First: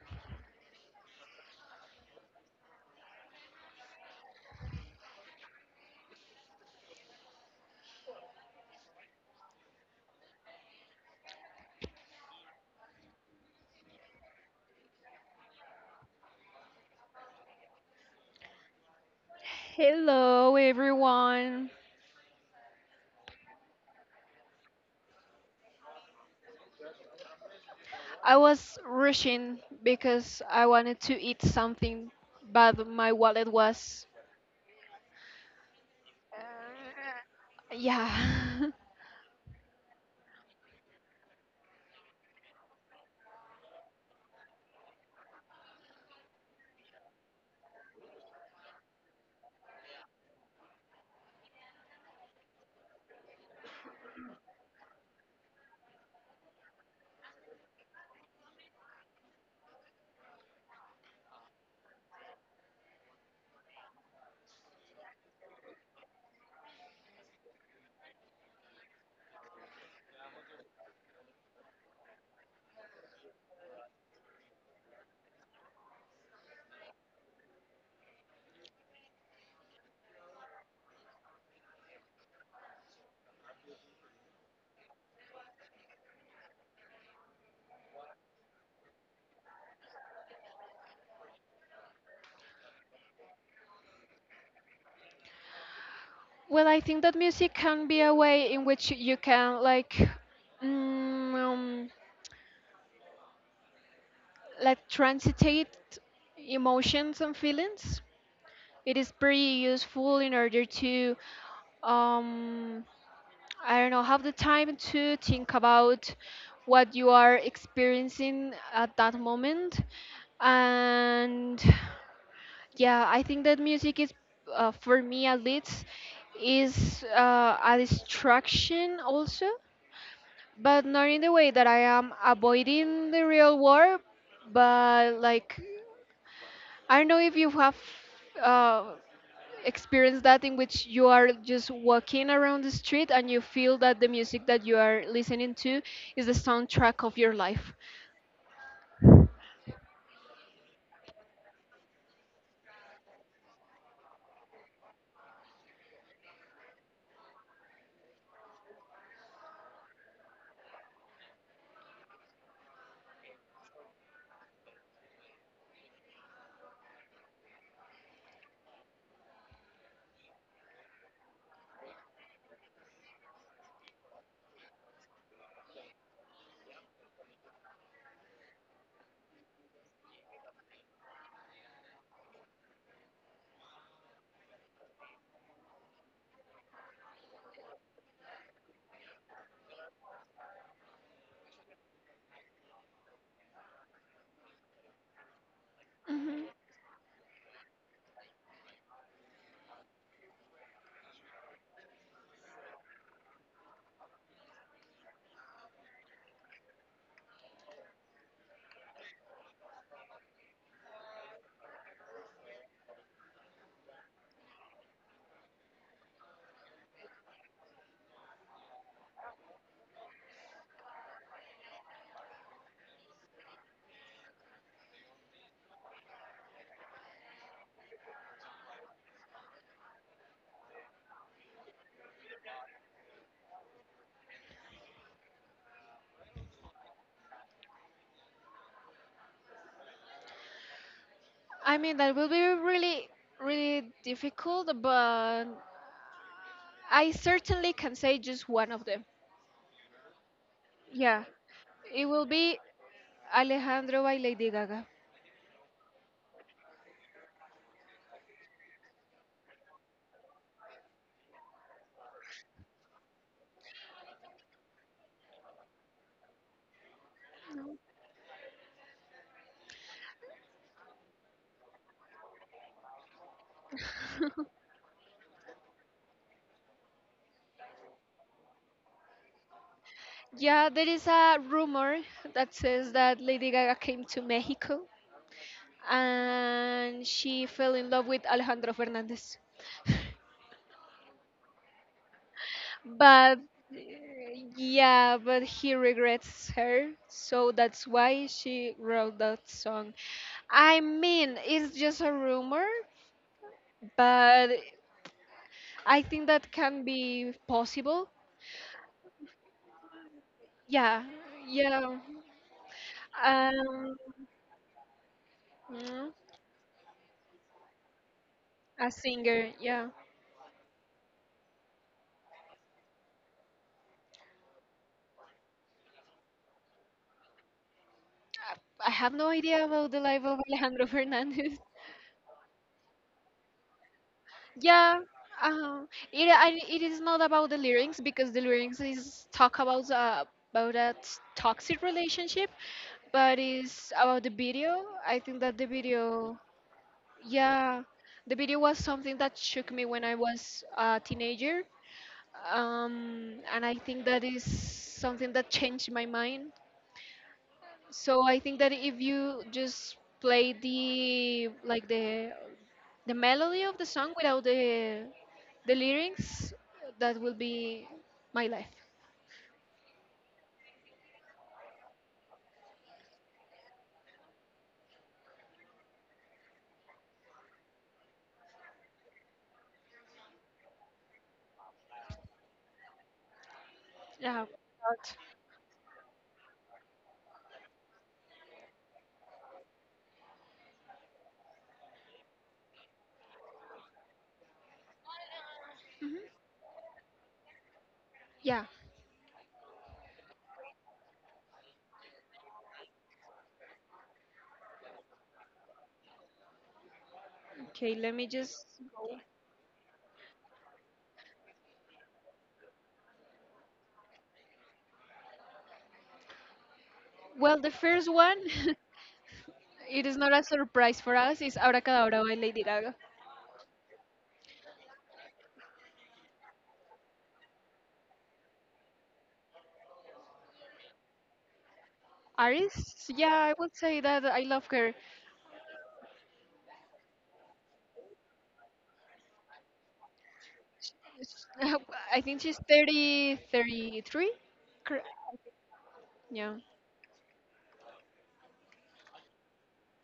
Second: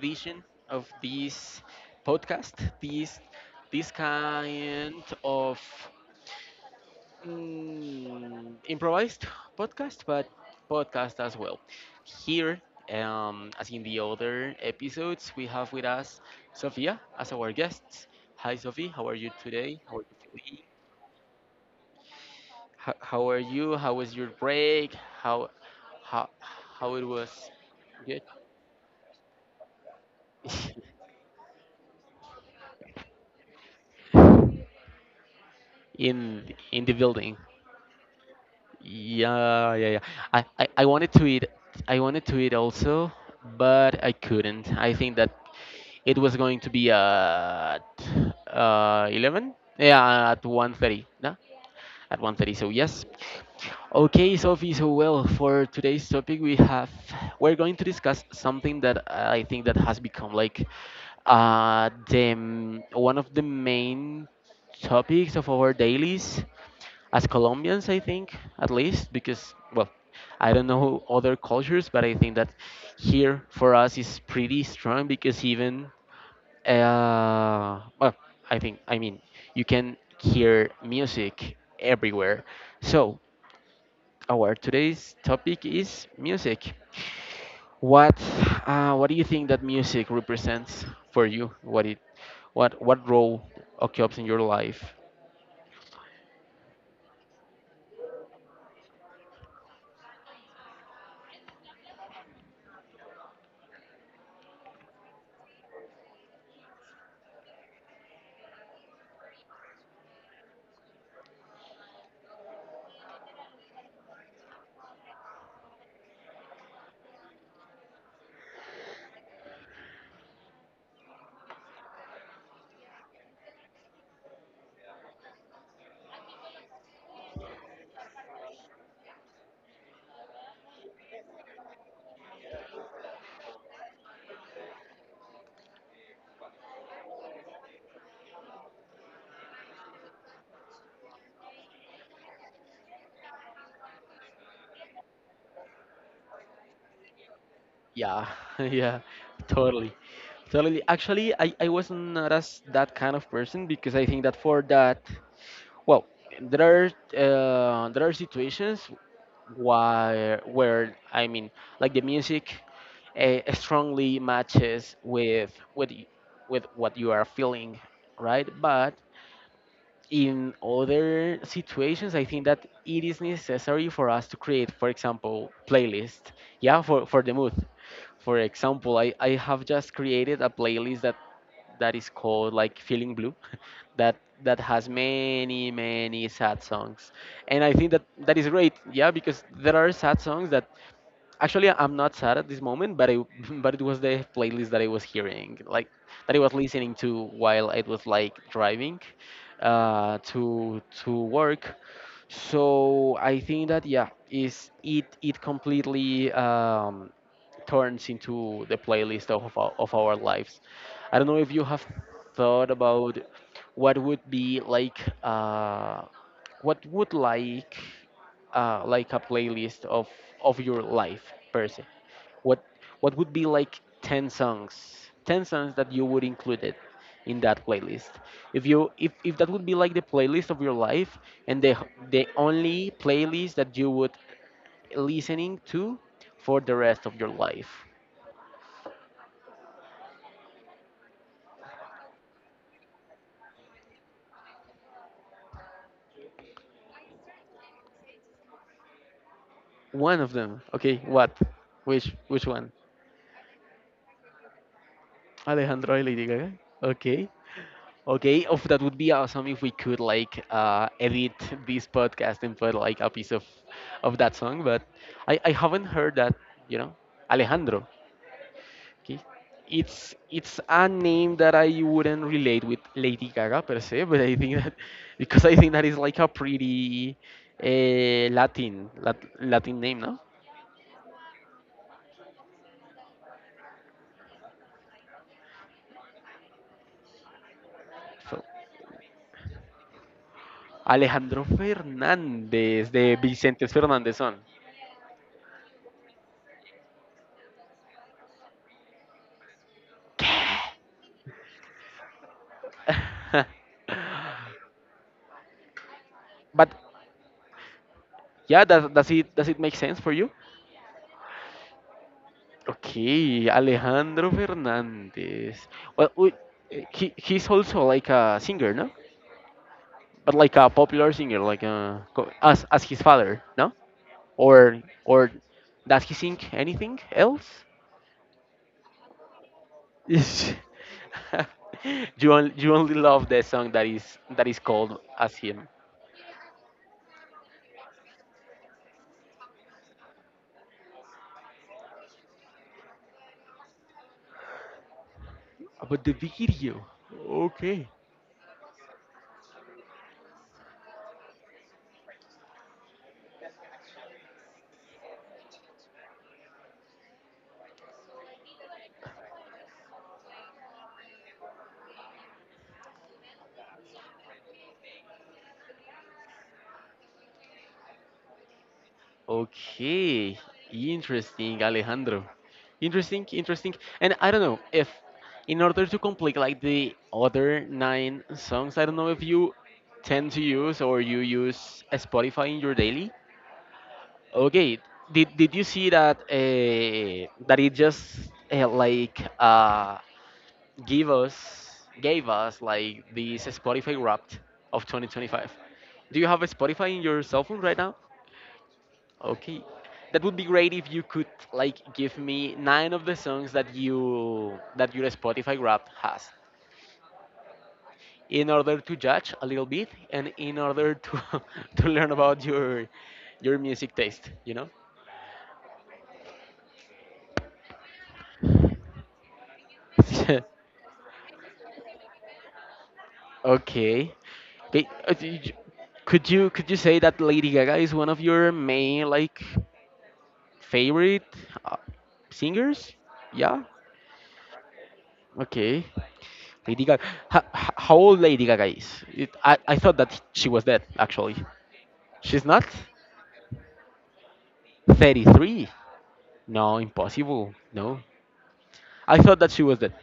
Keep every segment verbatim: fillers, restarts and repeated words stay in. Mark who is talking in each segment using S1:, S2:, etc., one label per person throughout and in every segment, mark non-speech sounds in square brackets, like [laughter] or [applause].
S1: edition of this podcast. This this kind of mm, improvised podcast, but podcast as well. Here, um, as in the other episodes, we have with us Sophia as our guest. Hi Sophie, how are you today? How are you
S2: Hello,
S1: feeling?
S2: everyone.
S1: How, how are you? How was your break? How how how it was? Good.
S2: I was rushing because I wanted
S1: [laughs]
S2: to eat something, but my wallet was.
S1: in in the building.
S2: Yeah.
S1: Yeah, yeah, yeah. I, I, I wanted to eat I wanted to eat also, but I couldn't. I think that it was going to be at uh eleven. Yeah, at one thirty. No? At one thirty. So yes. Okay, Sophie. So well, for today's topic, we have we're going to discuss something that I think that has become like uh the m- one of the main topics of our dailies as Colombians, I think, at least, because, well, I don't know other cultures, but I think that here for us is pretty strong because even, uh, well, I think, I mean, you can hear music everywhere. So, our today's topic is music. What, uh, what do you think that music represents for you? What it, what, what role occupies in your life?
S2: [laughs] well, I think that music can be a way in which you can, like, mm, um, like transitate emotions and feelings. It is pretty useful in order to um, I don't know, have the time to think about what you are experiencing at that moment. And yeah, I think that music is, uh, for me at least, is uh, a distraction also, but not in the way that I am avoiding the real world, but like, I don't know if you have. Uh, Experience that in which you are just walking around the street and you feel that the music that you are listening to is the soundtrack of your life.
S1: Yeah, [laughs] yeah, totally. Totally. Actually, I, I was not as that kind of person because I think that for that, well, there are uh, there are situations where where I mean, like the music uh, strongly matches with with y- with what you are feeling, right? But in other situations, I think that it is necessary for us to create, for example, playlist, yeah, for, for the mood. For example, I, I have just created a playlist that that is called like feeling blue [laughs] that that has many, many sad songs. And I think that that is great, yeah, because there are sad songs that, actually, I'm not sad at this moment, but I [laughs] but it was the playlist that I was hearing, like that
S2: Hmm
S1: I was listening to while I was like driving uh, to to work. So I think that, yeah, is it, it completely um, turns into the playlist of our, of our lives. I don't know if you have thought about what would be like, uh, what would like, uh, like a playlist of of your life per se, what what would be like ten songs, ten songs that you would include it in that playlist, if you if, if that would be like the playlist of your life, and the the only playlist that you would listening to for the rest of your life.
S2: I mean, that will be really, really difficult, but I certainly can say just one of them.
S1: One of them, okay.
S2: Yeah,
S1: What?
S2: it
S1: which
S2: will
S1: which
S2: be
S1: one?
S2: Alejandro by Lady Gaga.
S1: Alejandro y Lady Gaga. Okay. Okay, of that would be awesome if we could like uh, edit this podcast and put like a piece of of that song. But I, I haven't heard that. You know, Alejandro. Okay, it's it's a name that I wouldn't relate with Lady Gaga per se, but I
S2: [laughs]
S1: think that [laughs] because I think that is like a pretty uh, Latin Lat, Latin name, no?
S2: yeah, there is a rumor that says that Lady Gaga came to Mexico and she fell in love with
S1: So
S2: Alejandro Fernandez. [laughs]
S1: Alejandro Fernandez de
S2: but
S1: Vicente
S2: uh,
S1: Fernandez on. [laughs]
S2: yeah, but he regrets her, so that's why she wrote that song. I mean, it's just a rumor, but I think that
S1: But
S2: can be possible.
S1: yeah, does does it does it make sense for you?
S2: Yeah, yeah.
S1: Ok,
S2: Um,
S1: Alejandro Fernandez.
S2: mm,
S1: Well, we, he he's also like a singer,
S2: a
S1: no?
S2: singer, yeah.
S1: But like a popular singer, like a, co- as as his father, no? Or or does he sing anything else?
S2: I I have no idea about the life of
S1: Is-
S2: Alejandro [laughs]
S1: [laughs]
S2: Fernandez.
S1: you only, you only love the song that is that is called
S2: Yeah,
S1: as him.
S2: um, it I, it is not about the lyrics because the lyrics is talk about uh, about a t- toxic relationship, but it's about the video. I think that the
S1: About the
S2: video,
S1: video.
S2: yeah,
S1: Okay.
S2: the video was something that shook me when I was a teenager, um, and I think that is something that changed my mind. So I think that if you just play the like the the melody of the song without the the lyrics that will be my life
S1: Okay, interesting, Alejandro. Interesting, interesting. And I don't know if, in order to complete like the other nine songs, I don't know if you tend to use or you use uh, Spotify in your daily.
S2: yeah
S1: Okay,
S2: but-
S1: did did you see that uh, that it just uh, like uh, give us gave us like this Spotify Wrapped of twenty twenty-five?
S2: Mhm.
S1: Do you have a Spotify in your cell phone right now?
S2: Yeah
S1: Okay. That would be great if you could like give me nine of the songs that you that your Spotify Wrapped has,
S2: okay let me
S1: in
S2: just
S1: order to
S2: go.
S1: judge a little bit and in order to [laughs] to learn about your your music taste, you know?
S2: Well, the first one [laughs] it is not a
S1: [laughs]
S2: surprise for us is abracadabra by Lady Gaga.
S1: Okay. Okay. uh, d- j- Could you could you say that Lady Gaga is one of your main like favorite uh, singers?
S2: Aris, yeah, I
S1: Yeah.
S2: would say that I love her.
S1: Okay. Lady Gaga. How, how old Lady Gaga is? It, I, I thought that she was dead,
S2: Sh-
S1: actually.
S2: sh- [laughs] I think
S1: She's
S2: she's
S1: not?
S2: thirty, thirty-three. Cor-
S1: thirty-three.
S2: yeah,
S1: No, impossible. No. I thought that she was dead.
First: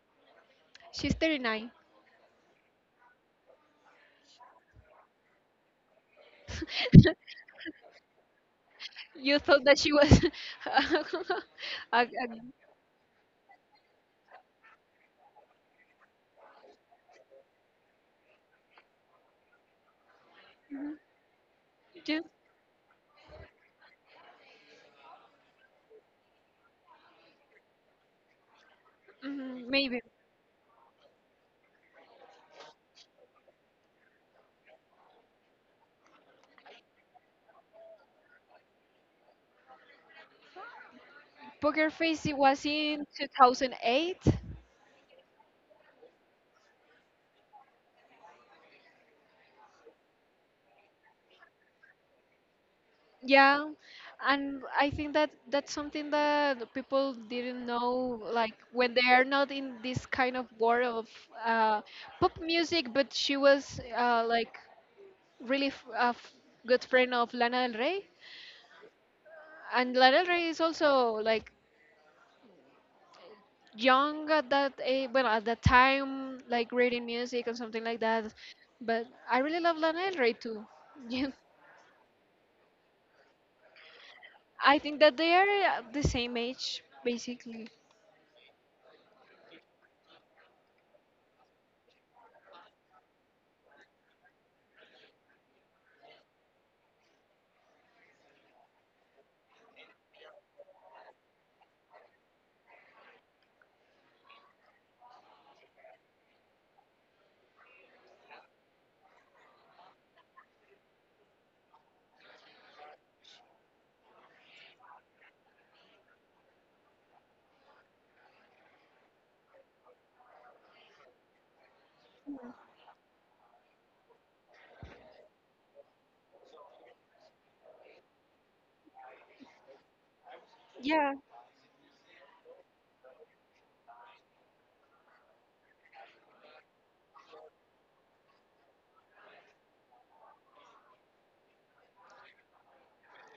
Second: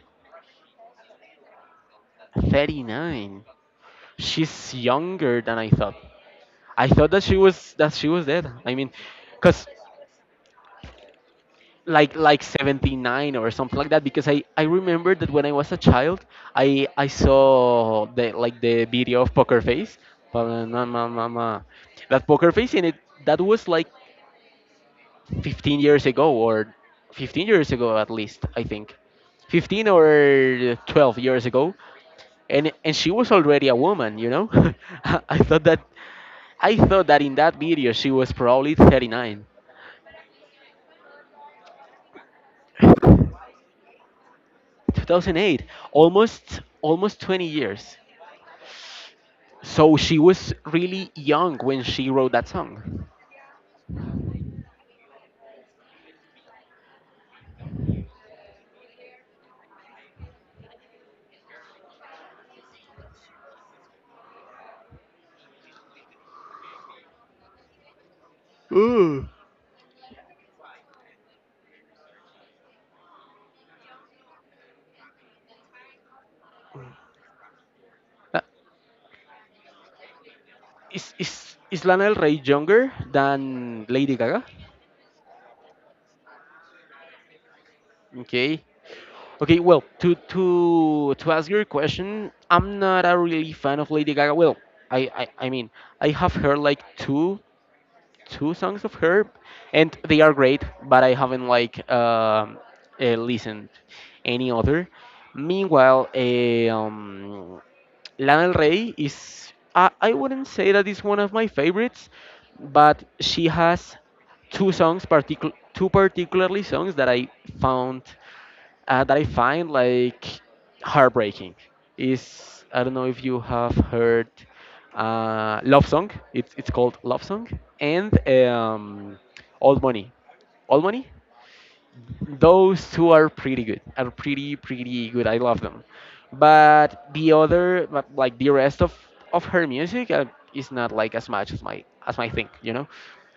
S2: she's thirty-nine.
S1: thirty-nine. She's younger than I thought. I
S2: [laughs]
S1: thought that she was that she was dead. I mean,
S2: You thought
S1: cause
S2: that she was [laughs] a,
S1: like like seventy-nine or something like that. Because I I remember that when I was a child, I I saw the like the video of Poker Face. Mama,
S2: a,
S1: mama, mama.
S2: a,
S1: That Poker Face, and it that was like fifteen years ago or fifteen years ago at least, I think.
S2: Mhm,
S1: fifteen
S2: maybe.
S1: or twelve years ago. and and she was already a woman, you know. [laughs] i I thought that i thought that in that video she was probably thirty-nine.
S2: Poker Face. It was in two thousand eight.
S1: two thousand eight. Almost, almost twenty years. So she was really young when she wrote that song.
S2: Yeah, and I think that that's something that the people didn't know. Like when they are not in this kind of world of uh, pop music, but she was uh, like really f- a f- good friend of Lana Del Rey,
S1: Ooh.
S2: and Lana Del Rey is also like young at that age, well at that time, like reading music and something like that.
S1: Uh,
S2: But I really love Lana Del Rey too.
S1: is is
S2: [laughs]
S1: is Lana Del Rey younger than Lady Gaga?
S2: I think that they are uh, the same age, basically.
S1: Okay. Okay, well, to to to ask your question, I'm not a really fan of Lady Gaga. Well, I I, I mean, I have heard like two two songs of her, and they are great, but I haven't like um uh, listened any other. Meanwhile, eh, um, Lana Del Rey is, I, I wouldn't say that is one of my favorites, but she has two songs particu two particularly songs that I found, uh, that I find like heartbreaking. Is, I don't know if you have heard uh, Love Song. It's it's called Love Song and um, Old Money. Old Money,
S2: Yeah.
S1: those two are pretty good. Are pretty, pretty good. I love them. But the other, but like the rest of of her music, uh, is not like as much as my, as my thing. You know.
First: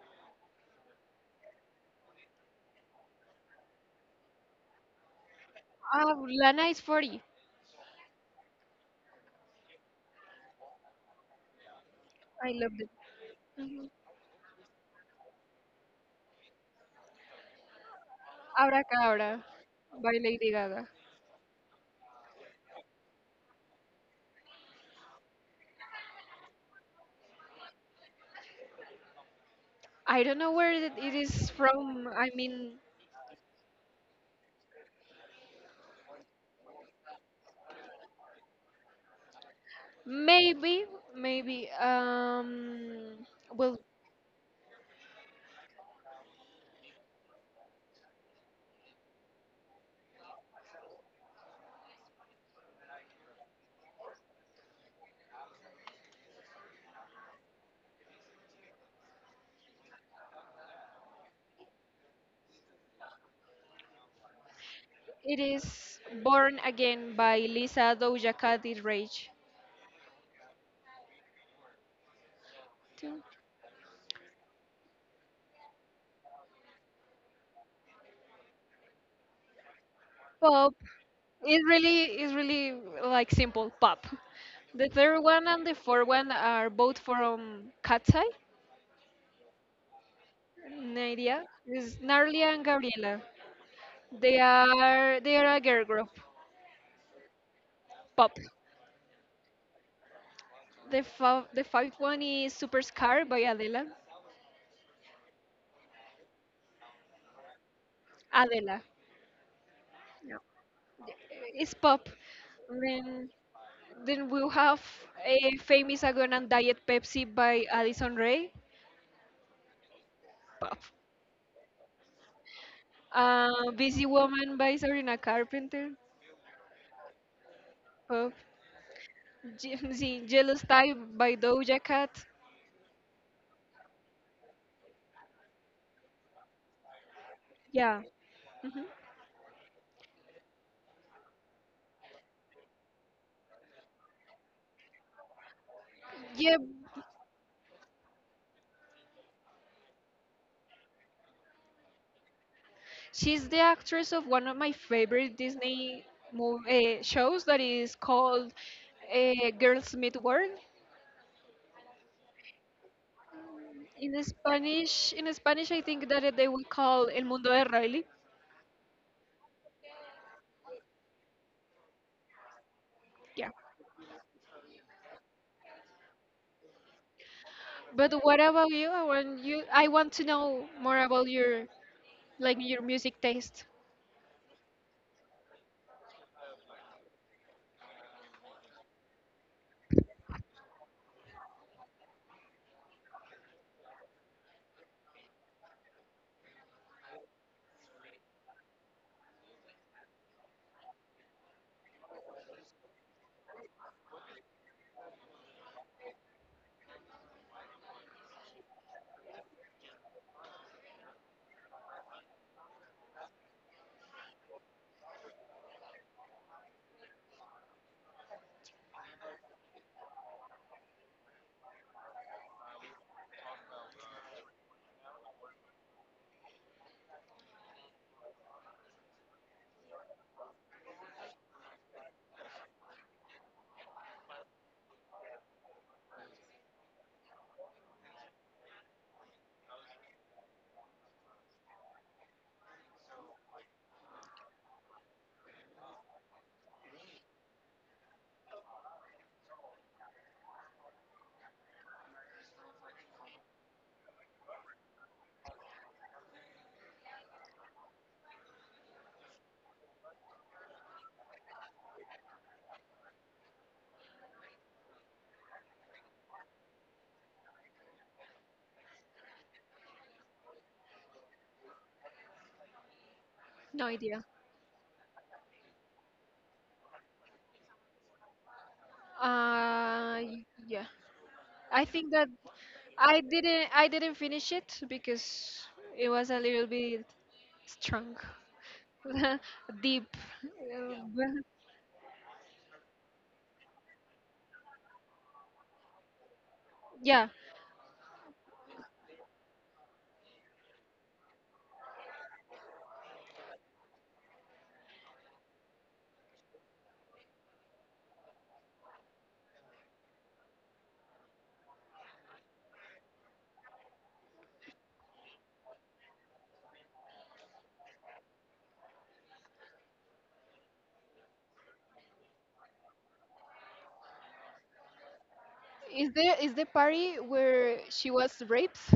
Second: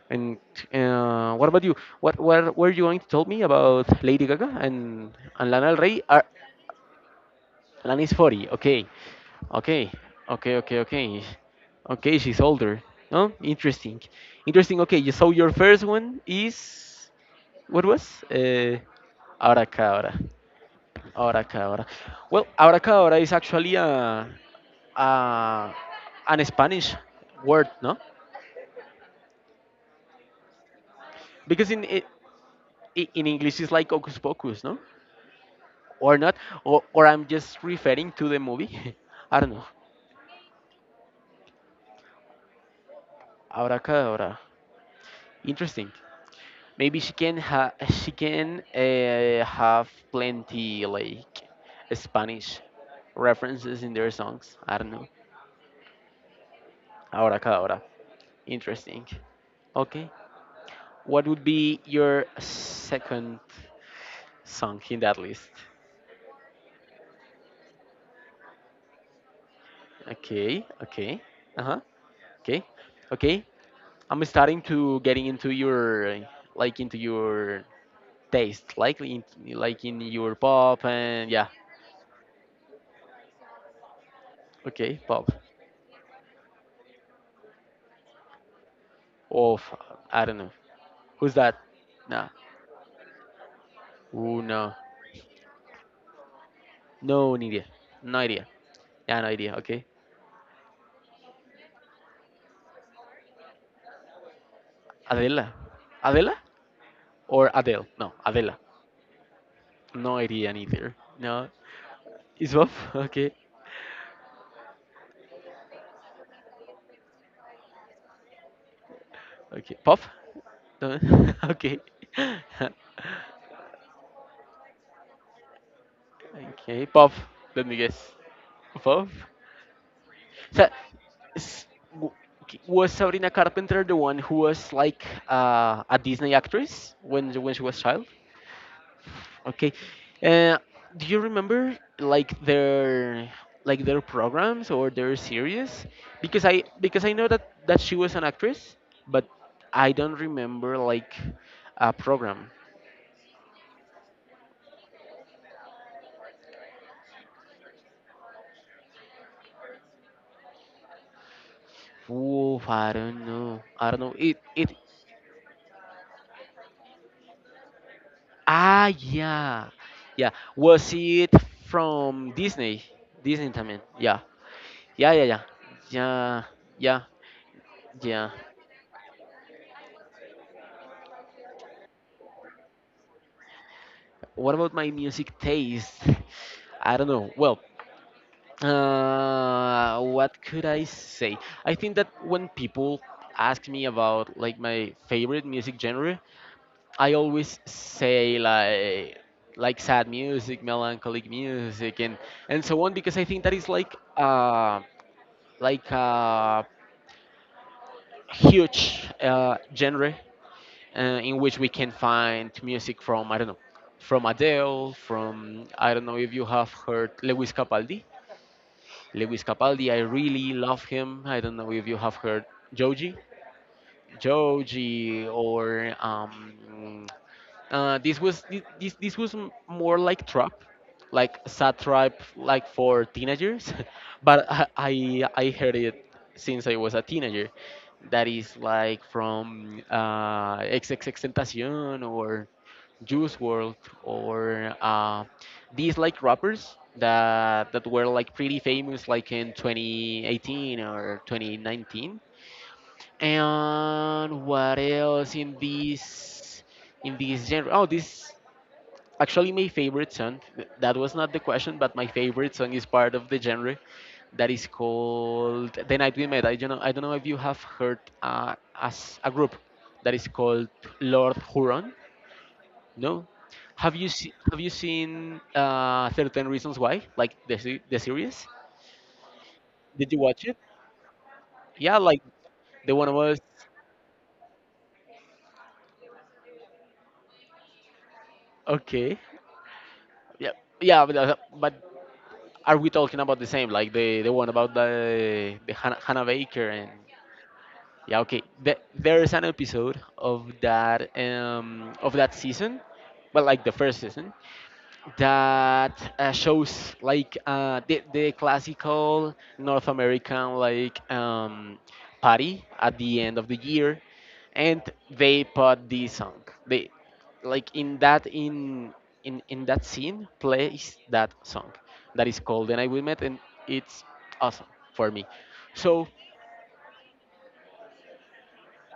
S1: And uh, what about you? What what were you going to tell me about Lady Gaga and and Lana Del Rey?
S2: Uh,
S1: Are,
S2: Lana is forty.
S1: Lana is forty. Okay, okay, okay, okay, okay. Okay, she's
S2: I love
S1: older.
S2: it.
S1: No,
S2: Hmm
S1: interesting, interesting. Okay, you- so your first one is what was? Uh,
S2: Abracadabra
S1: Abracadabra.
S2: by Lady Gaga.
S1: Abracadabra. Well, abracadabra is actually a, a an Spanish word, no?
S2: I don't know where it it is
S1: Because in i-
S2: from. I mean,
S1: i- in English it's like hocus pocus, no? Or not? Or, or I'm just referring to the movie. [laughs] I don't know.
S2: maybe, maybe. Um, well,
S1: Abracadabra. Interesting. Maybe she can ha she can uh, have plenty like Spanish references in their songs. I don't know. Abracadabra. Interesting. Okay. What would be your second song in that
S2: it
S1: list?
S2: is Born Again by Lisa Doja Cat is Rage.
S1: Okay, okay. Uh-huh. Okay. Okay. I'm starting to getting into your like into your taste, like in like in your
S2: Pop,
S1: pop and yeah.
S2: it really is really like simple pop. The
S1: Okay,
S2: third
S1: pop.
S2: one and the fourth one are both from Katsai,
S1: Of I don't know. Who's
S2: Nadia.
S1: that?
S2: Is
S1: Nah.
S2: Narlia and Gabriela. They
S1: Ooh no.
S2: are they are a girl group.
S1: No idea. No
S2: Pop.
S1: idea. Yeah, no idea. Okay.
S2: The fa- the fifth one is Superscar by Adela.
S1: Adela. Adela? Or Adele? No, Adela.
S2: Adela.
S1: No
S2: Yeah.
S1: idea neither. No.
S2: It's pop.
S1: Is Bob? [laughs]
S2: Then
S1: Okay.
S2: then we'll have a famous Agon and Diet Pepsi by Addison Ray.
S1: Okay, pop.
S2: Pop.
S1: Do [laughs] okay.
S2: Uh, Busy Woman by Sabrina Carpenter.
S1: [laughs] Okay, pop. Let me guess.
S2: Pop.
S1: Pop.
S2: Je- [laughs] sí, Jealous
S1: So,
S2: Type by
S1: s-
S2: Doja Cat.
S1: w- k- was Sabrina Carpenter the one who was like uh, a Disney actress when when she was
S2: Yeah.
S1: child?
S2: Mhm.
S1: Okay. Uh, do you remember like their like their programs or their series? Because
S2: Yeah,
S1: I, because I know that that she was an actress, but I don't remember like a program.
S2: she's the actress of one of my favorite Disney movie, uh, shows that is called uh, Girls Meet World.
S1: Oof, I don't know. I don't know.
S2: In
S1: It it
S2: Spanish, in Spanish, I think that they will call El Mundo de Riley.
S1: ah, yeah. Yeah. Was it from Disney?
S2: Yeah.
S1: Disney también. Yeah. Yeah, yeah, yeah. Yeah. Yeah.
S2: But
S1: Yeah.
S2: what about you? I want you. I want to know more about your like your music taste.
S1: What about my music taste? [laughs] I don't know. Well, uh what could I say? I think that when people ask me about like my favorite music genre, I always say like like sad music, melancholic music, and and so on, because I think that is like uh like a huge uh, genre uh, in which we can find music from, I don't know, from Adele, from, I don't know if you have heard Lewis Capaldi. Lewis Capaldi, I really love him. I don't know if you have heard Joji, Joji, or um, Uh, this was thi- this this was m- more like trap, like sad trap, like for teenagers, [laughs] but I, I I heard it since I was a teenager. That is like from uh, XXXTentacion or Juice World or uh, these like rappers that that were like pretty famous like in twenty eighteen or twenty nineteen. And what else in this in this genre? Oh, this, actually, my favorite song, th- that was not the question, but my favorite song is part of the genre that is called The Night We Met. I don't know, I don't know if you have heard uh, as a group that is called Lord Huron. No?
S2: No
S1: Have you,
S2: idea.
S1: se- have you seen uh, Certain Reasons Why? Like the, se- the series? Did you
S2: Uh,
S1: watch
S2: y-
S1: it?
S2: yeah. I
S1: Yeah,
S2: think
S1: like
S2: that
S1: the one
S2: I
S1: was
S2: didn't I didn't finish it because it was a little bit strong,
S1: okay.
S2: [laughs] deep.
S1: Yeah,
S2: Uh,
S1: yeah, but, uh,
S2: but-
S1: but are we talking about the same? Like the the one about the the Hannah, Hannah Baker and
S2: yeah.
S1: yeah, okay. The, there's an episode of that um, of that season, well, like the first season, that uh, shows like uh, the the classical North American like um, party at the end of the year, and they put this song. They like in that in in in that scene plays that song that is called "And I Will Met," and it's awesome for me. So
S2: Is there is the party where she was raped,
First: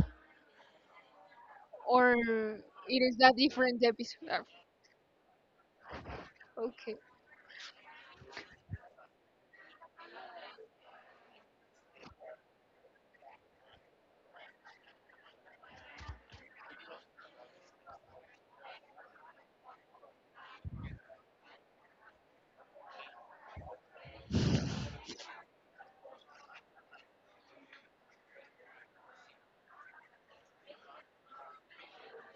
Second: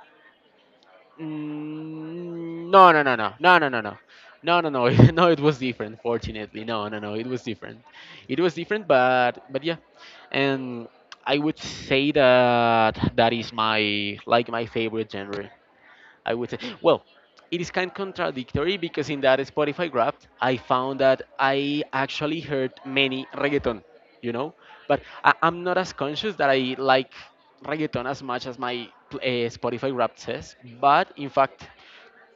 S2: or
S1: Mm, no,
S2: it
S1: no, no,
S2: is
S1: no,
S2: that
S1: no, no, no,
S2: different
S1: no,
S2: episode? Uh,
S1: no, no, no, [laughs] no. It was different. Fortunately, no,
S2: Okay.
S1: no, no. It was different. It was different, but but yeah, and I would say that that is my like my favorite genre. I would say, well, it is kind of contradictory because in that Spotify Wrapped, I found that I actually heard many reggaeton, you know, but I, I'm not as conscious that I like reggaeton as much as my uh, Spotify Wrapped says. But in fact,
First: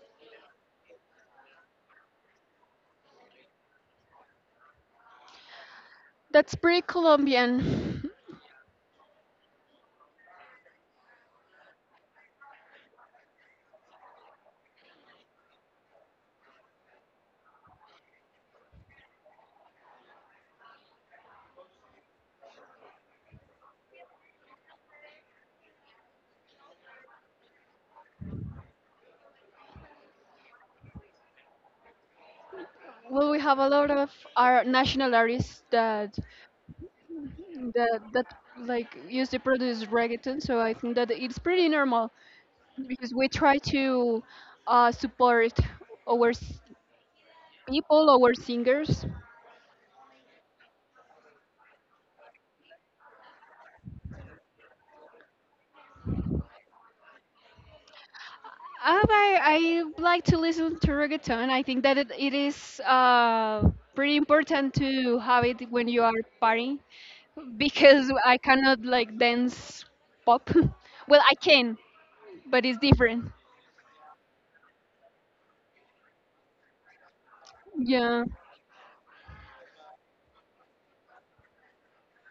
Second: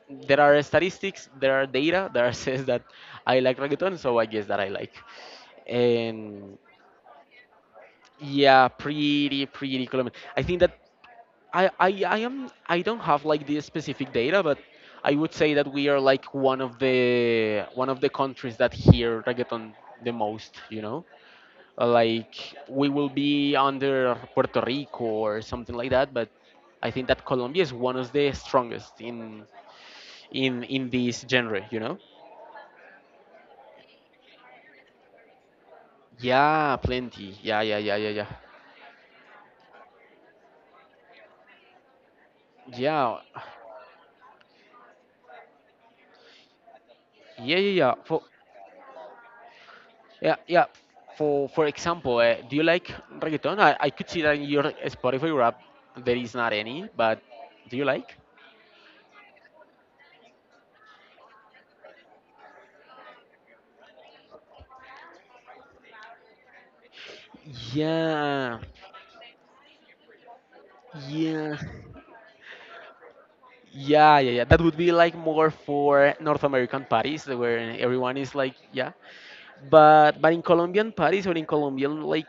S1: there are statistics, there are data that [laughs] says that I like reggaeton, so I guess that I like.
S2: That's
S1: And
S2: pretty Colombian. [laughs]
S1: yeah, pretty, pretty common. I think that I, I I am I don't have like the specific data, but I would say that we are like one of the one of the countries that hear reggaeton the most. You know, Uh, like we will be under Puerto Rico or something like that, but I think that Colombia is one of the strongest in in in this genre. You know?
S2: Well, we have a lot of our national artists that
S1: Yeah, plenty. Yeah, yeah, yeah,
S2: that
S1: yeah,
S2: that
S1: yeah.
S2: like used to produce reggaeton, so I think that it's pretty normal because
S1: Yeah,
S2: we try to uh, support our s-
S1: yeah, yeah, yeah.
S2: people,
S1: For
S2: our singers.
S1: yeah, yeah. For for example, uh, do you like reggaeton? I, I could see that in your Spotify rap there is not any, but do you like?
S2: Uh, I, I like to listen to reggaeton. I think that it, it is uh, pretty important to have it when you are partying because I
S1: Yeah,
S2: cannot like dance pop. [laughs] Well, I
S1: yeah,
S2: can but it's different.
S1: yeah, yeah, yeah. That would be like more for North American parties where everyone
S2: Yeah.
S1: is like, yeah. But but in Colombian parties or in Colombian like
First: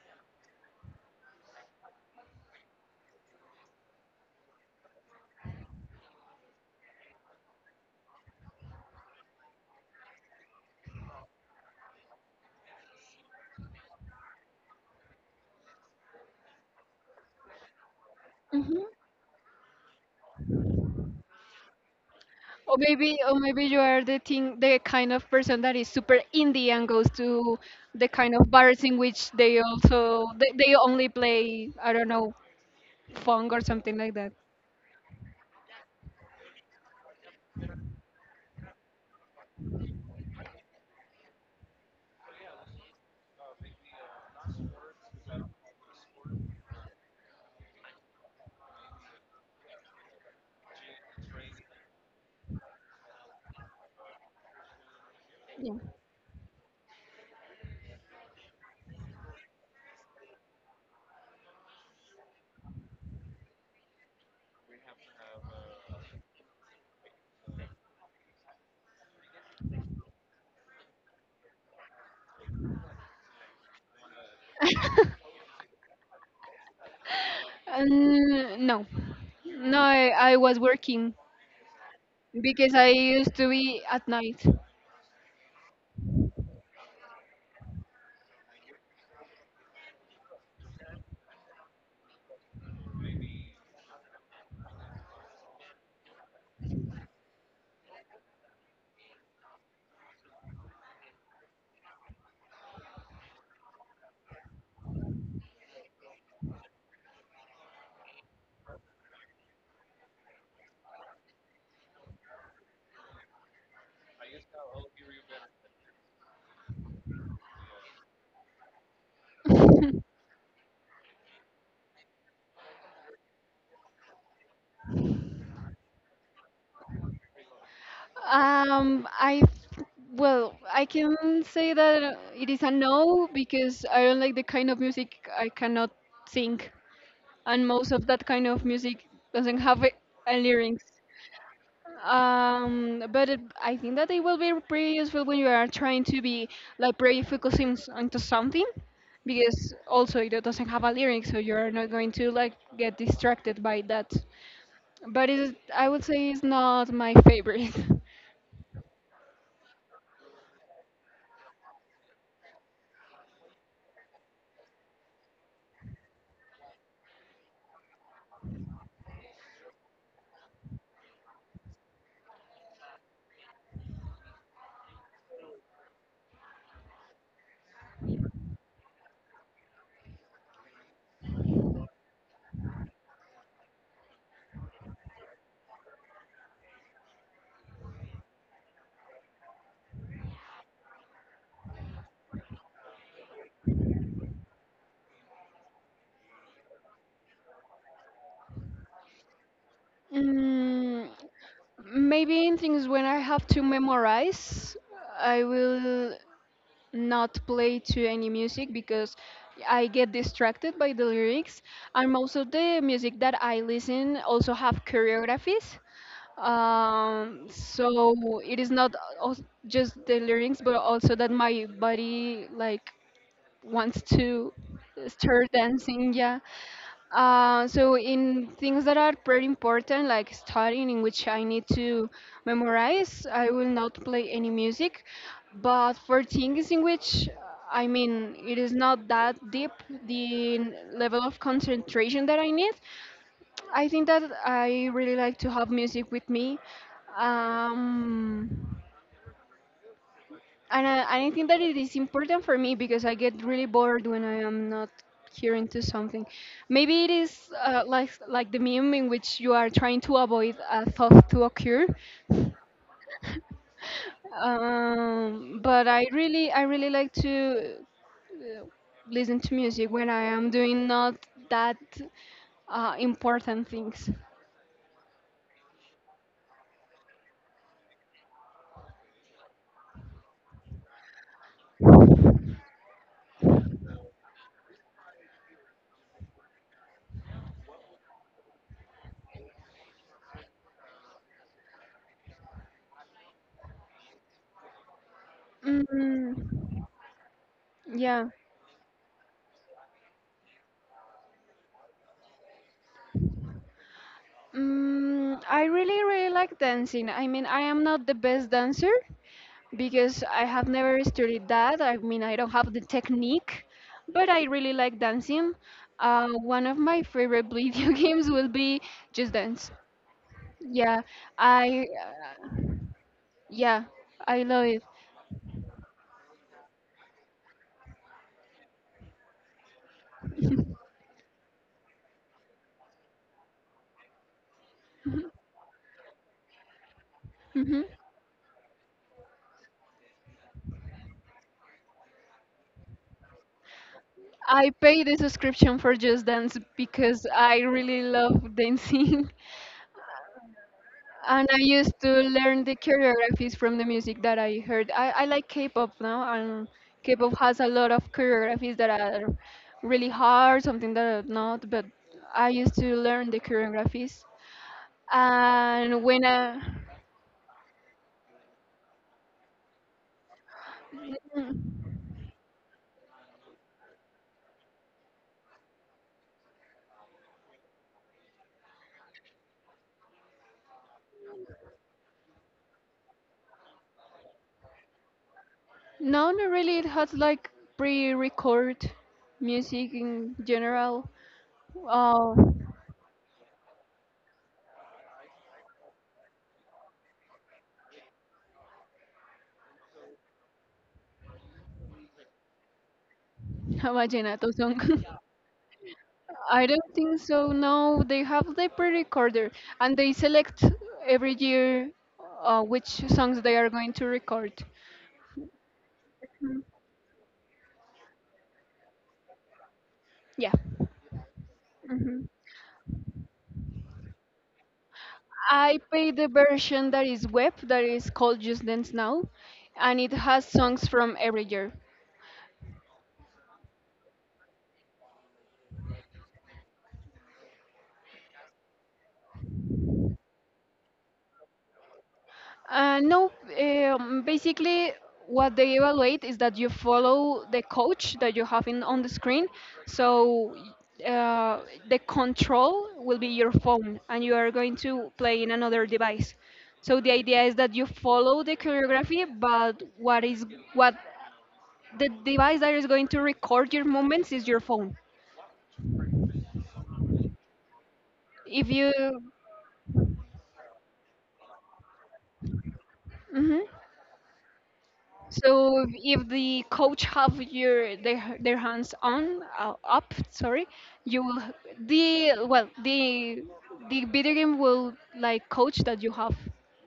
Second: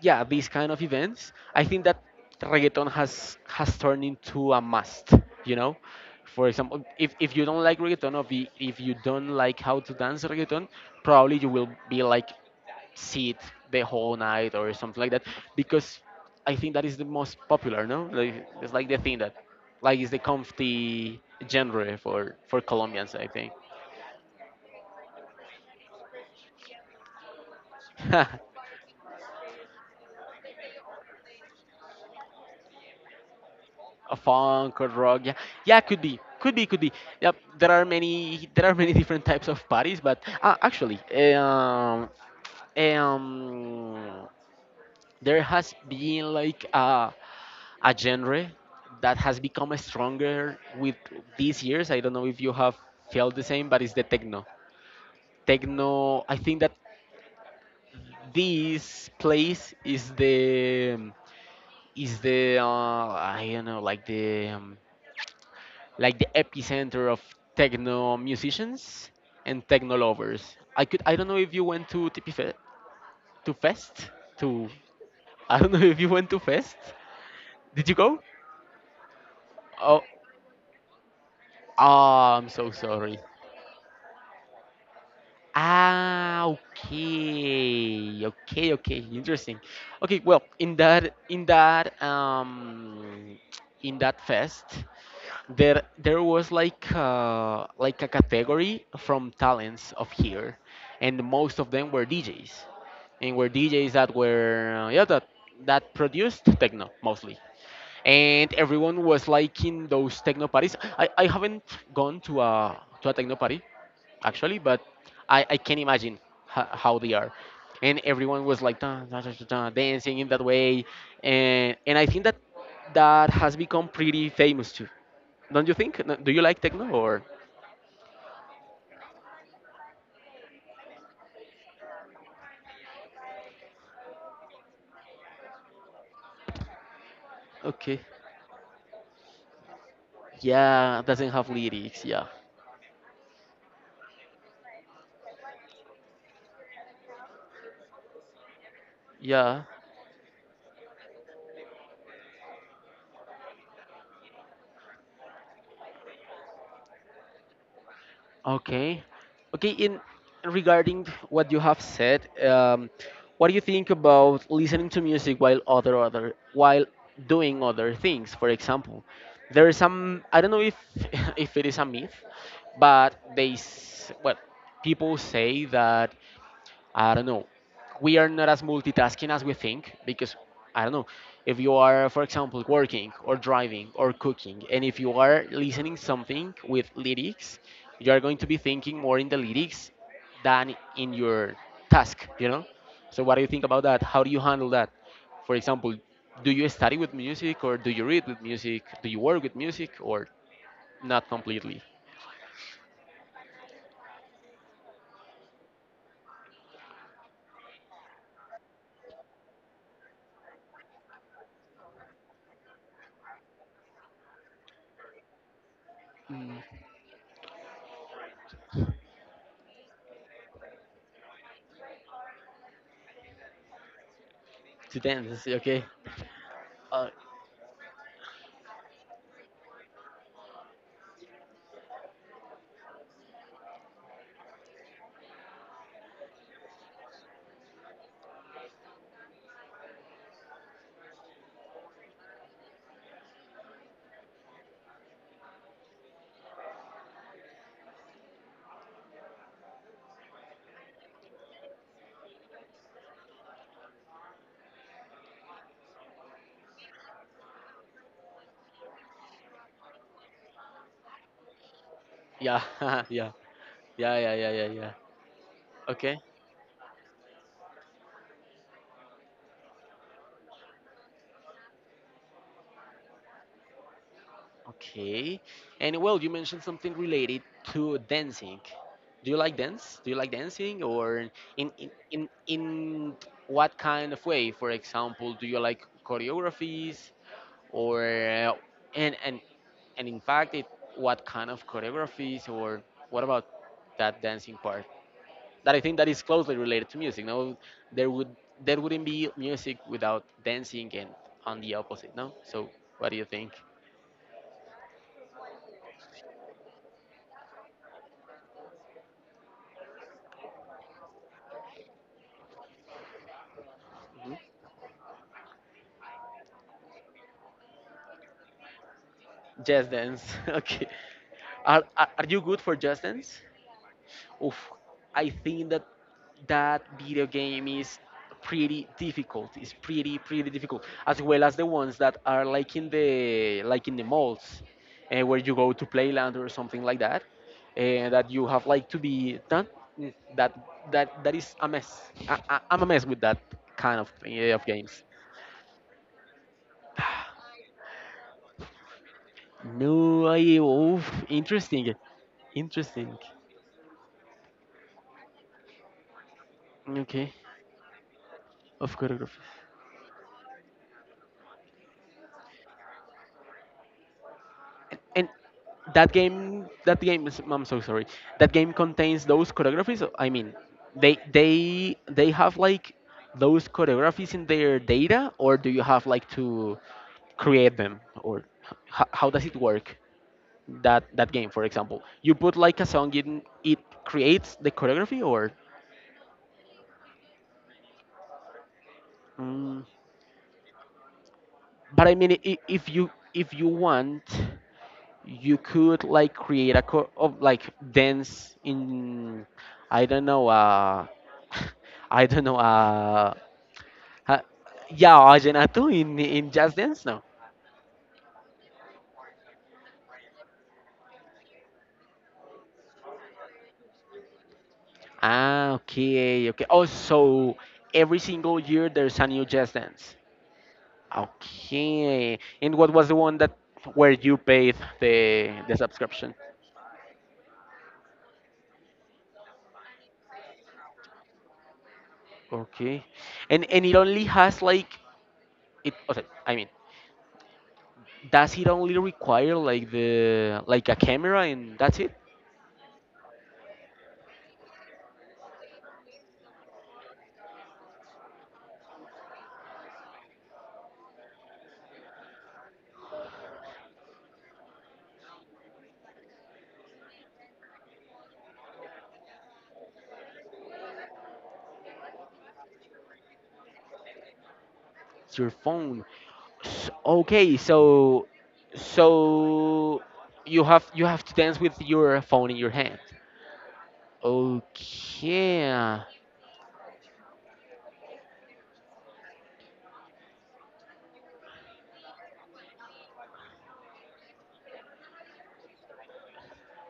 S1: yeah, these kind of events, I think that reggaeton has has turned into a must. You know, for example, if, if you don't like reggaeton or the, if you don't like how to dance reggaeton, probably you will be like sit the whole night or something like that because I think that is the most popular. No, like, it's like the thing that like is the comfy genre for for
S2: Or
S1: Colombians.
S2: maybe,
S1: I
S2: or
S1: think.
S2: maybe you are the thing, the kind of person that is super indie and goes to the kind of
S1: [laughs]
S2: bars in which they also they, they only play, I don't know, funk or something like
S1: A
S2: that.
S1: funk or rock. Yeah, yeah, could be, could be, could be. Yep, there are many, there are many [laughs] different types of parties, but uh, actually, um, um, there has been like a a genre that has become stronger with these years. I don't know if you have felt the same, but it's the techno.
S2: Yeah.
S1: Techno. I think that this place is the is the uh, I don't know like the um, like the epicenter of techno musicians and techno lovers. I could I don't know if you went to T P Fe- to Fest to [laughs] I don't know if you went to Fest. Did you go?
S2: Um, no, no,
S1: Oh,
S2: I, I was working
S1: ah, I'm so
S2: because I
S1: sorry.
S2: used to be at night.
S1: Ah, okay, okay, okay, interesting. Okay, well, in that in that um in that fest, there there was like uh, like a category from talents of here, and most of them were D Js, and were D Js that were uh, yeah that that produced techno mostly, and everyone was like in those techno parties. I, I haven't gone to a to a techno party actually, but I I can imagine ho- how they are. And everyone was like dun, dun, dun, dun, dun, dancing
S2: [laughs]
S1: in that way, and and I think that that has become pretty famous too, don't you think? No- Do you like techno or?
S2: Um, I well, I can say that it is a no because I don't like the kind of music I cannot sing. And most
S1: Okay.
S2: of that kind of music doesn't have a, a lyrics.
S1: Yeah, doesn't have lyrics. Yeah.
S2: Um, but it, I think that they will be pretty useful when you are trying to be like pretty focusing s- onto something,
S1: Yeah.
S2: because also it doesn't have a lyric, so you're not going to like get distracted by that. But it, I would say it's not my favorite. [laughs]
S1: Okay. Okay. In regarding what you have said, um, what do you think about listening to music while other other while doing other things? For example, there is some I don't know if [laughs] if it is a myth, but they s- well people say that I don't know. We are not as multitasking as we think because I don't know. If you are, for example, working or driving or cooking, and if you are listening something with lyrics, you are going to be thinking more in the lyrics than in your task. You know. So what do you think about that? How do you handle that? For example, do you study with music or do you read with music? Do you work with music or
S2: Mm,
S1: not completely?
S2: maybe in things when I have to memorize, I will not play to any music because I get distracted by the lyrics. And most of the music that I listen also have choreographies.
S1: Mm.
S2: Um, so it is not als- just the lyrics, but also that my body like wants to
S1: It depends.
S2: start
S1: Okay.
S2: dancing. Yeah,
S1: Uh,
S2: uh, so in things that are pretty important, like studying, in which I need to memorize, I will not play any music. But for things in which, I mean, it is not that deep, the level of concentration that I need, I think that I really like to have music with me. Um, and I, and I think that it is important for me because I get really bored when I am not hearing to something. Maybe it is uh, like like the meme in which you are trying to avoid a thought to occur. [laughs]
S1: yeah. [laughs] Yeah. Yeah. Yeah. Yeah. Yeah. Yeah.
S2: Um, but I
S1: Okay,
S2: really I really like to uh, listen to music when I am doing not that uh, important things.
S1: okay. And well, you mentioned something related to dancing. Do you like dance? Do you like dancing, or in in in, in what kind of way? For example, do you like choreographies, or uh, and and and in fact, it, what kind of choreographies, or what about that dancing part? That I think that is closely related
S2: Mm,
S1: to music. No, there
S2: yeah.
S1: would there wouldn't be music without dancing, and on the opposite. No. So, what do you think?
S2: Mm, I really really like dancing. I mean, I am not the best dancer, because I have never studied that. I mean, I don't have the technique, but I really like dancing. Uh, one of my favorite video [laughs] games will be Just Dance.
S1: Just Dance. [laughs] Okay.
S2: Yeah,
S1: Are,
S2: I
S1: are are you
S2: uh,
S1: good for Just Dance?
S2: yeah, I
S1: Oof.
S2: love it.
S1: I think that that video game is pretty difficult. It's pretty pretty difficult,
S2: [laughs]
S1: as well as the ones that are like in the like in the malls, eh, where you go to Playland or something like that,
S2: hmm
S1: and that you have like to be done. Mm, that that that is a mess. I, I, I'm a mess with that kind of eh, of
S2: I
S1: games.
S2: pay the subscription for Just Dance because I really love dancing. [laughs]
S1: No, I oof,
S2: And I
S1: interesting,
S2: used to learn the
S1: interesting.
S2: choreographies from the music that I heard. I, I like K-pop now, and
S1: Okay,
S2: K-pop has a lot of choreographies that
S1: of
S2: are
S1: choreography.
S2: really hard, something that are not, but I used to learn the choreographies.
S1: And
S2: And
S1: that
S2: when I,
S1: game, that game is, I'm so sorry. That game contains those choreographies. I mean, they they
S2: mm,
S1: they have like those choreographies in their data, or do you have like to create them, or h- how does it work? That that game, for example, you put like a song in, it creates the choreography, or.
S2: no, not really, it has like pre-record
S1: Mm,
S2: music in general.
S1: but I mean,
S2: Oh,
S1: I- if you if you want. You could like create a co- of like dance in I don't know uh [laughs] I don't know uh
S2: [laughs] a
S1: ha-
S2: vallenato song. [laughs]
S1: yeah Argenatu in in
S2: I
S1: Just
S2: don't
S1: Dance
S2: think
S1: now.
S2: so. No, they have the pre-recorder and they select every year uh, which songs they are going to record.
S1: Ah, okay,
S2: Mm,
S1: okay. Oh, so every single year there's a new Just Dance.
S2: yeah. hmm
S1: Okay. And what was the one that where you paid the the
S2: I pay the
S1: subscription?
S2: version that is web, that is called Just Dance Now, and it has songs from every year.
S1: Okay. And and it only has like it okay, I mean, does it only require like the like a camera and that's it?
S2: Uh, no, um, basically what they evaluate is that you follow the coach that you have in on the screen. So uh, the control will be your phone, and you are going to play in another device. So the idea is that you follow the choreography, but what is what the device that is going to record your movements is your phone.
S1: It's your phone. S- okay, so
S2: If you,
S1: so you have you have to dance with your phone in your hand.
S2: mhm.
S1: Okay,
S2: So if the coach have your their, their hands on uh, up, sorry, you will the well the the video game will like coach that you have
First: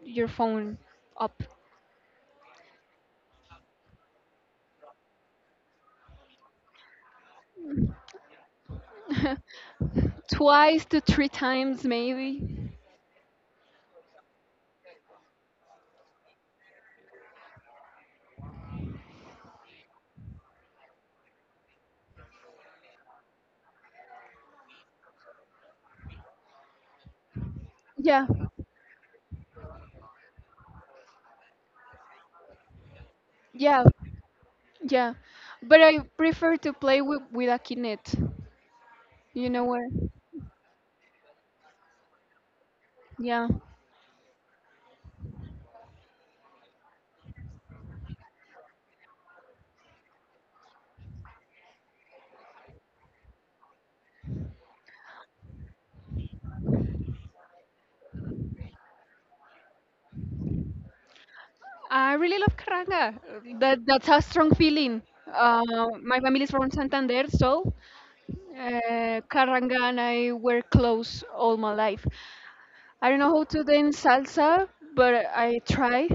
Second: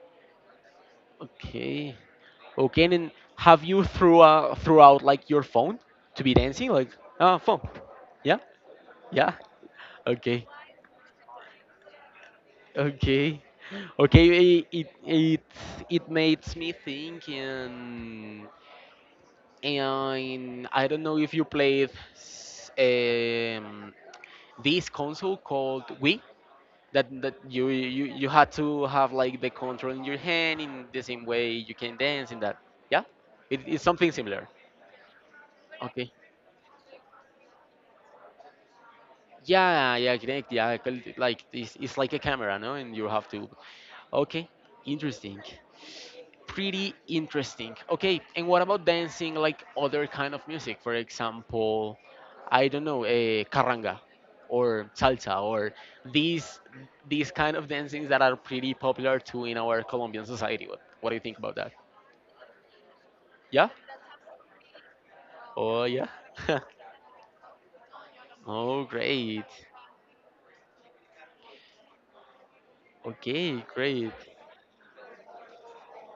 S2: your phone up.
S1: okay, okay. And then have you threw out, threw out like your phone to be dancing like uh phone? Yeah, yeah.
S2: [laughs]
S1: Okay,
S2: Twice to three times maybe.
S1: okay, okay. It it it, it makes me think and and I don't know if you played s- um, this console called Wii that that you, you
S2: Yeah,
S1: you had to have like the control in your hand in the same way you can dance in that. Yeah, it, it's
S2: yeah,
S1: something similar.
S2: yeah. But I
S1: Okay.
S2: prefer to play with with a kinet. You know where?
S1: Yeah, yeah, connect. Yeah, col- like it's, it's like a camera, no? And you have to.
S2: Yeah.
S1: Okay, interesting. Pretty interesting. Okay, and what about dancing like other kind of music? For example, I don't know, a carranga or salsa or these these kind of dancings that are pretty popular too in our Colombian society. What, what do you think about that?
S2: I really love Carranga.
S1: Yeah?
S2: That that's a strong feeling. Uh,
S1: Oh yeah.
S2: my family is
S1: [laughs]
S2: from Santander, so
S1: Oh
S2: Uh,
S1: great.
S2: carranga I wear clothes all my life. I don't know how to
S1: Okay,
S2: dance
S1: great.
S2: salsa, but I try.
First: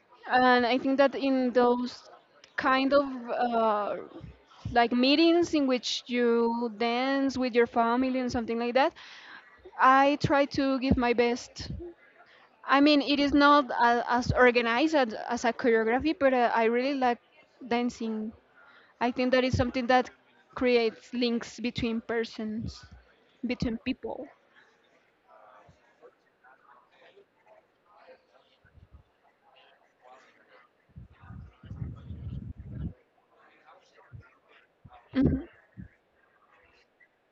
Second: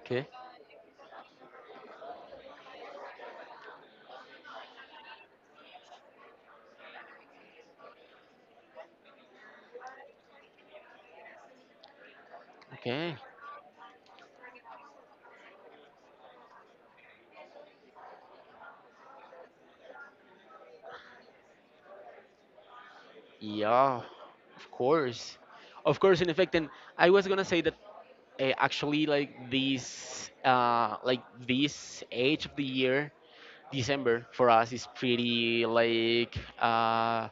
S1: Okay.
S2: And I think that in those kind of uh, like meetings in which you dance with your family and something like that, I try to give my best. I mean,
S1: Okay.
S2: it is not a, as organized as, as a choreography, but uh, I really like dancing. I think that is something that creates links between persons, between
S1: Yeah.
S2: people.
S1: Of course. Of course, in effect, and I was gonna say that uh, actually like this uh like this age of the year, december for us is
S2: Hmm
S1: pretty like uh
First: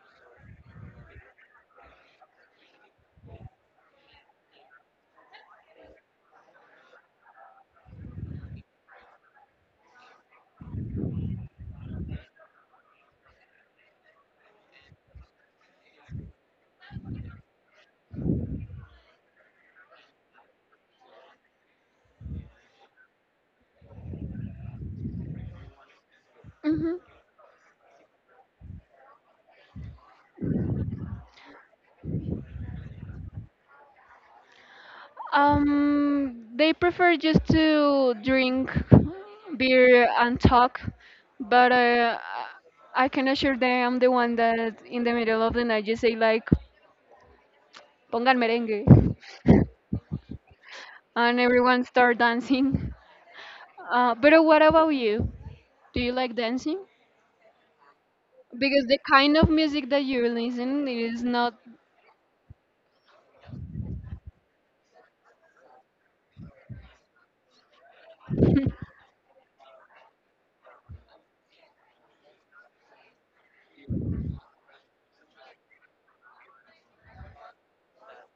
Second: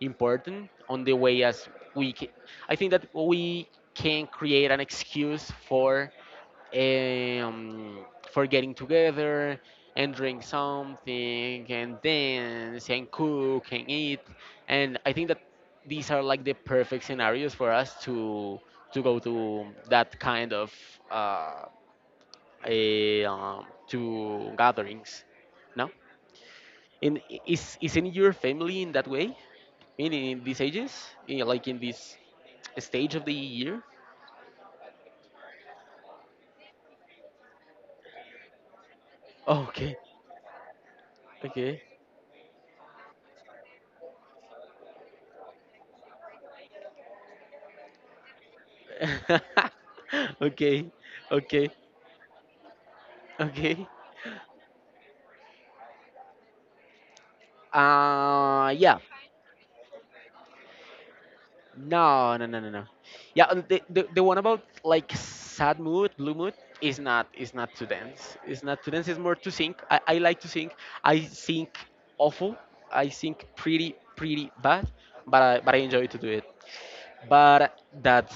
S1: important on the way as we ca- I think that we can create an excuse for um, for getting together and drink something and dance and cook and eat. And I think that these are like the perfect scenarios for us to to go to that kind of uh, a, um, to gatherings. No,
S2: hmm
S1: in I- is is in your family in that way? In, in these ages, in, like in this stage of the year?
S2: Um, they prefer just to drink
S1: Okay,
S2: beer and talk, but
S1: okay,
S2: uh, I can assure them I'm the one that in the middle of the night just say like "pongan merengue"
S1: [laughs] okay,
S2: and
S1: okay.
S2: everyone start dancing.
S1: Okay.
S2: Uh, but what about you? Do you like dancing?
S1: Uh,
S2: Because the
S1: yeah.
S2: kind of music that you listen is not
S1: No, no, no, no, no. Yeah, and the, the the one about like sad mood, blue mood is not is not to dance. It's not to dance. It's more to sing. I, I like to sing. I sing awful. I sing pretty pretty bad, but I, but I enjoy to do it. But that's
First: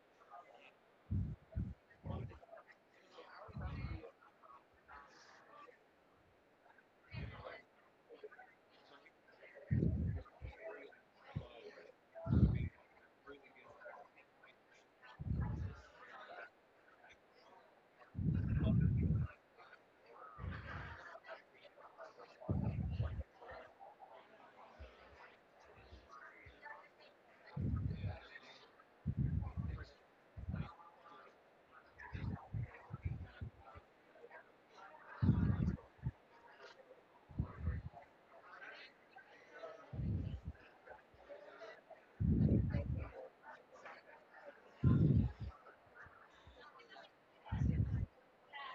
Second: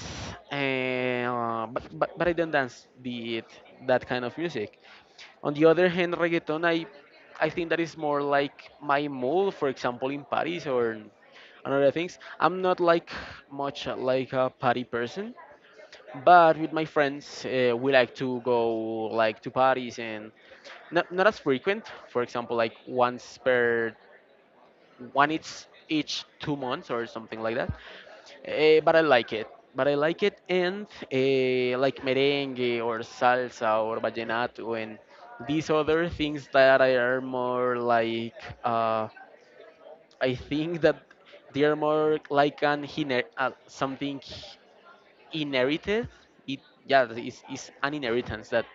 S1: uh, but, but but I don't dance the that kind of music. On the other hand, reggaeton, I, I think that is more like my mood, for example, in Paris or and other things. I'm not like much uh, like a party person, but with my friends, uh, we like to go like to parties and not, not as frequent. For example, like once per one each each two months or something like that. Eh, but I like it. But I like it, and eh, like merengue or salsa or vallenato and these other things that are more like. Uh, I think that they are more like an hiner- uh, something inherited it, yeah, it's, it's an inheritance that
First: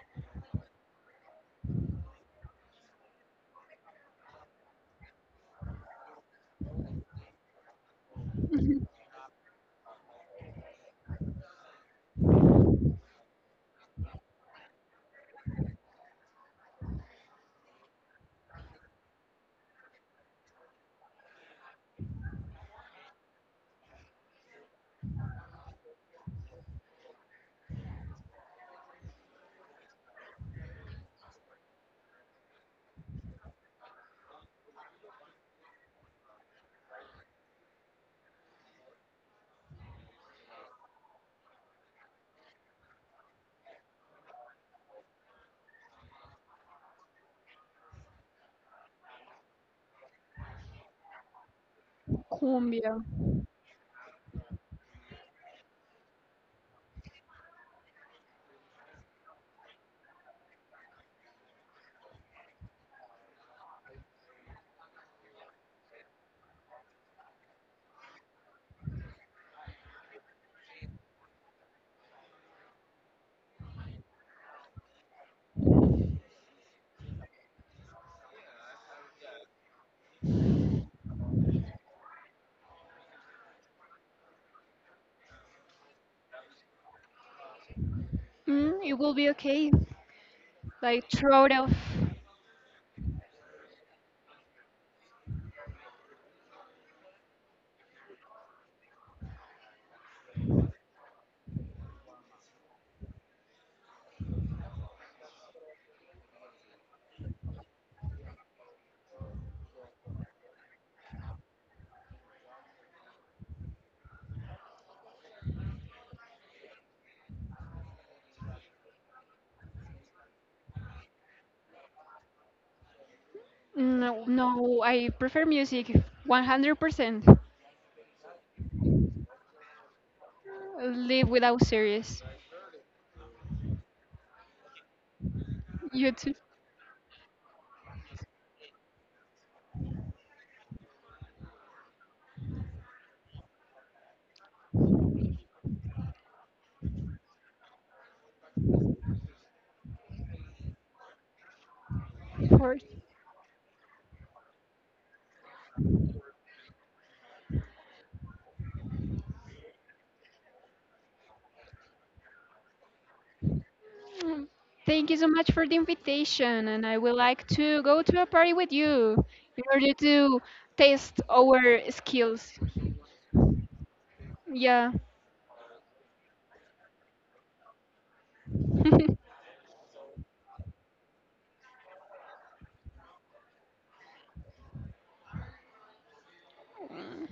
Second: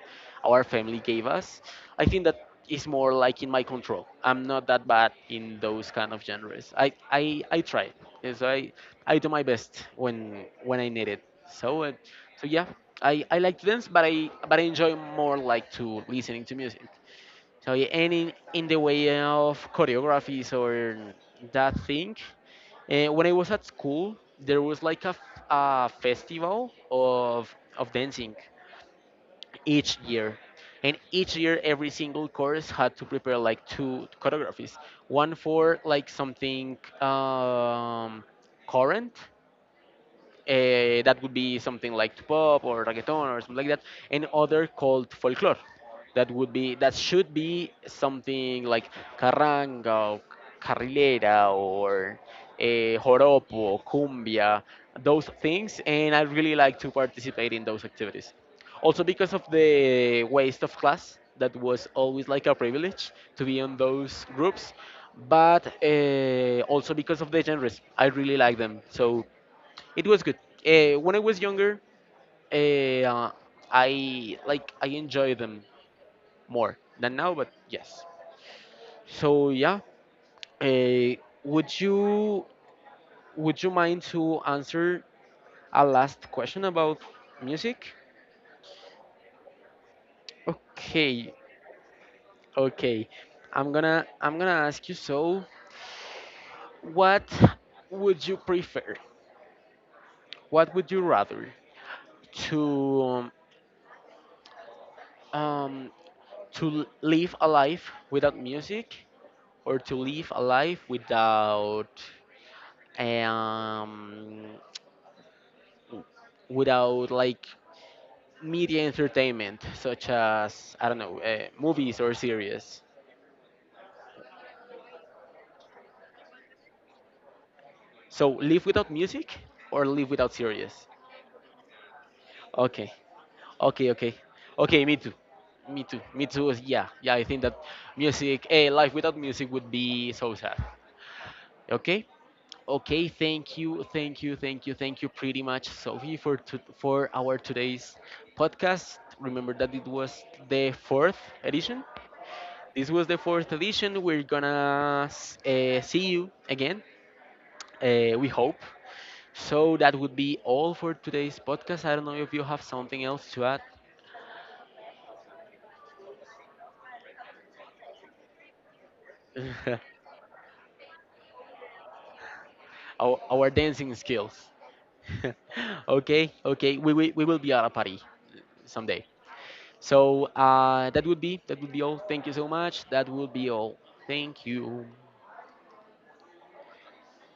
S1: our family gave us. I think that is more like in my control. I'm not that bad in those kind of genres. i i, I try, yes, i I do my best when when I need it. So uh, so yeah, I, I like to dance but i but I enjoy more like to listening to music, so yeah, and in, in the way of choreographies or that thing, uh, when I was at school, there was like a, f- a festival of of dancing each year, and each year every single course had to prepare like two choreographies, one for like something um, current uh, that would be something like pop or reggaeton or something like that, and other called folklore. That would be that should be something like carranga or carrilera or eh,
S2: cumbia.
S1: joropo, cumbia, those things, and I really like to participate in those activities. Also because of the waste of class, that was always like a privilege to be on those groups, but uh, also because of the genres, I really like them. So it was good. Uh, when I was younger, eh, uh, I like I enjoy them more than now, but yes. So yeah, uh, would you would you mind to answer a last question about music?
S2: Mm, it will be okay. Like
S1: Okay,
S2: throat of
S1: okay. I'm gonna I'm gonna ask you. So, what would you prefer? What would you rather to um, um to l- live a life without music or to live a life without um, without like media entertainment such as I don't know uh, movies or series.
S2: no, no, I prefer music one hundred percent.
S1: So live without music or live without series.
S2: Live without series.
S1: Okay, okay, okay, okay. Me too. Me too.
S2: You
S1: Me
S2: too.
S1: too. Yeah, yeah. I think that music, a life without music would be so sad. Okay. Okay, thank you, thank you, thank you, thank you pretty much, Sophie, for to, for our today's podcast. Remember that it was the fourth edition.
S2: For
S1: This was the fourth edition. We're gonna uh, see you again. Uh, we hope. So that would be all for today's podcast. I don't know if you have something else to add.
S2: mm, thank you so much for the invitation, and I would like to go to a party with you in order
S1: [laughs]
S2: to test our skills.
S1: our, our dancing skills.
S2: Yeah.
S1: [laughs] Okay, okay, we, we we will be at a party someday.
S2: [laughs]
S1: So uh, that would be that would be all. Thank you so much. That would be all. Thank you.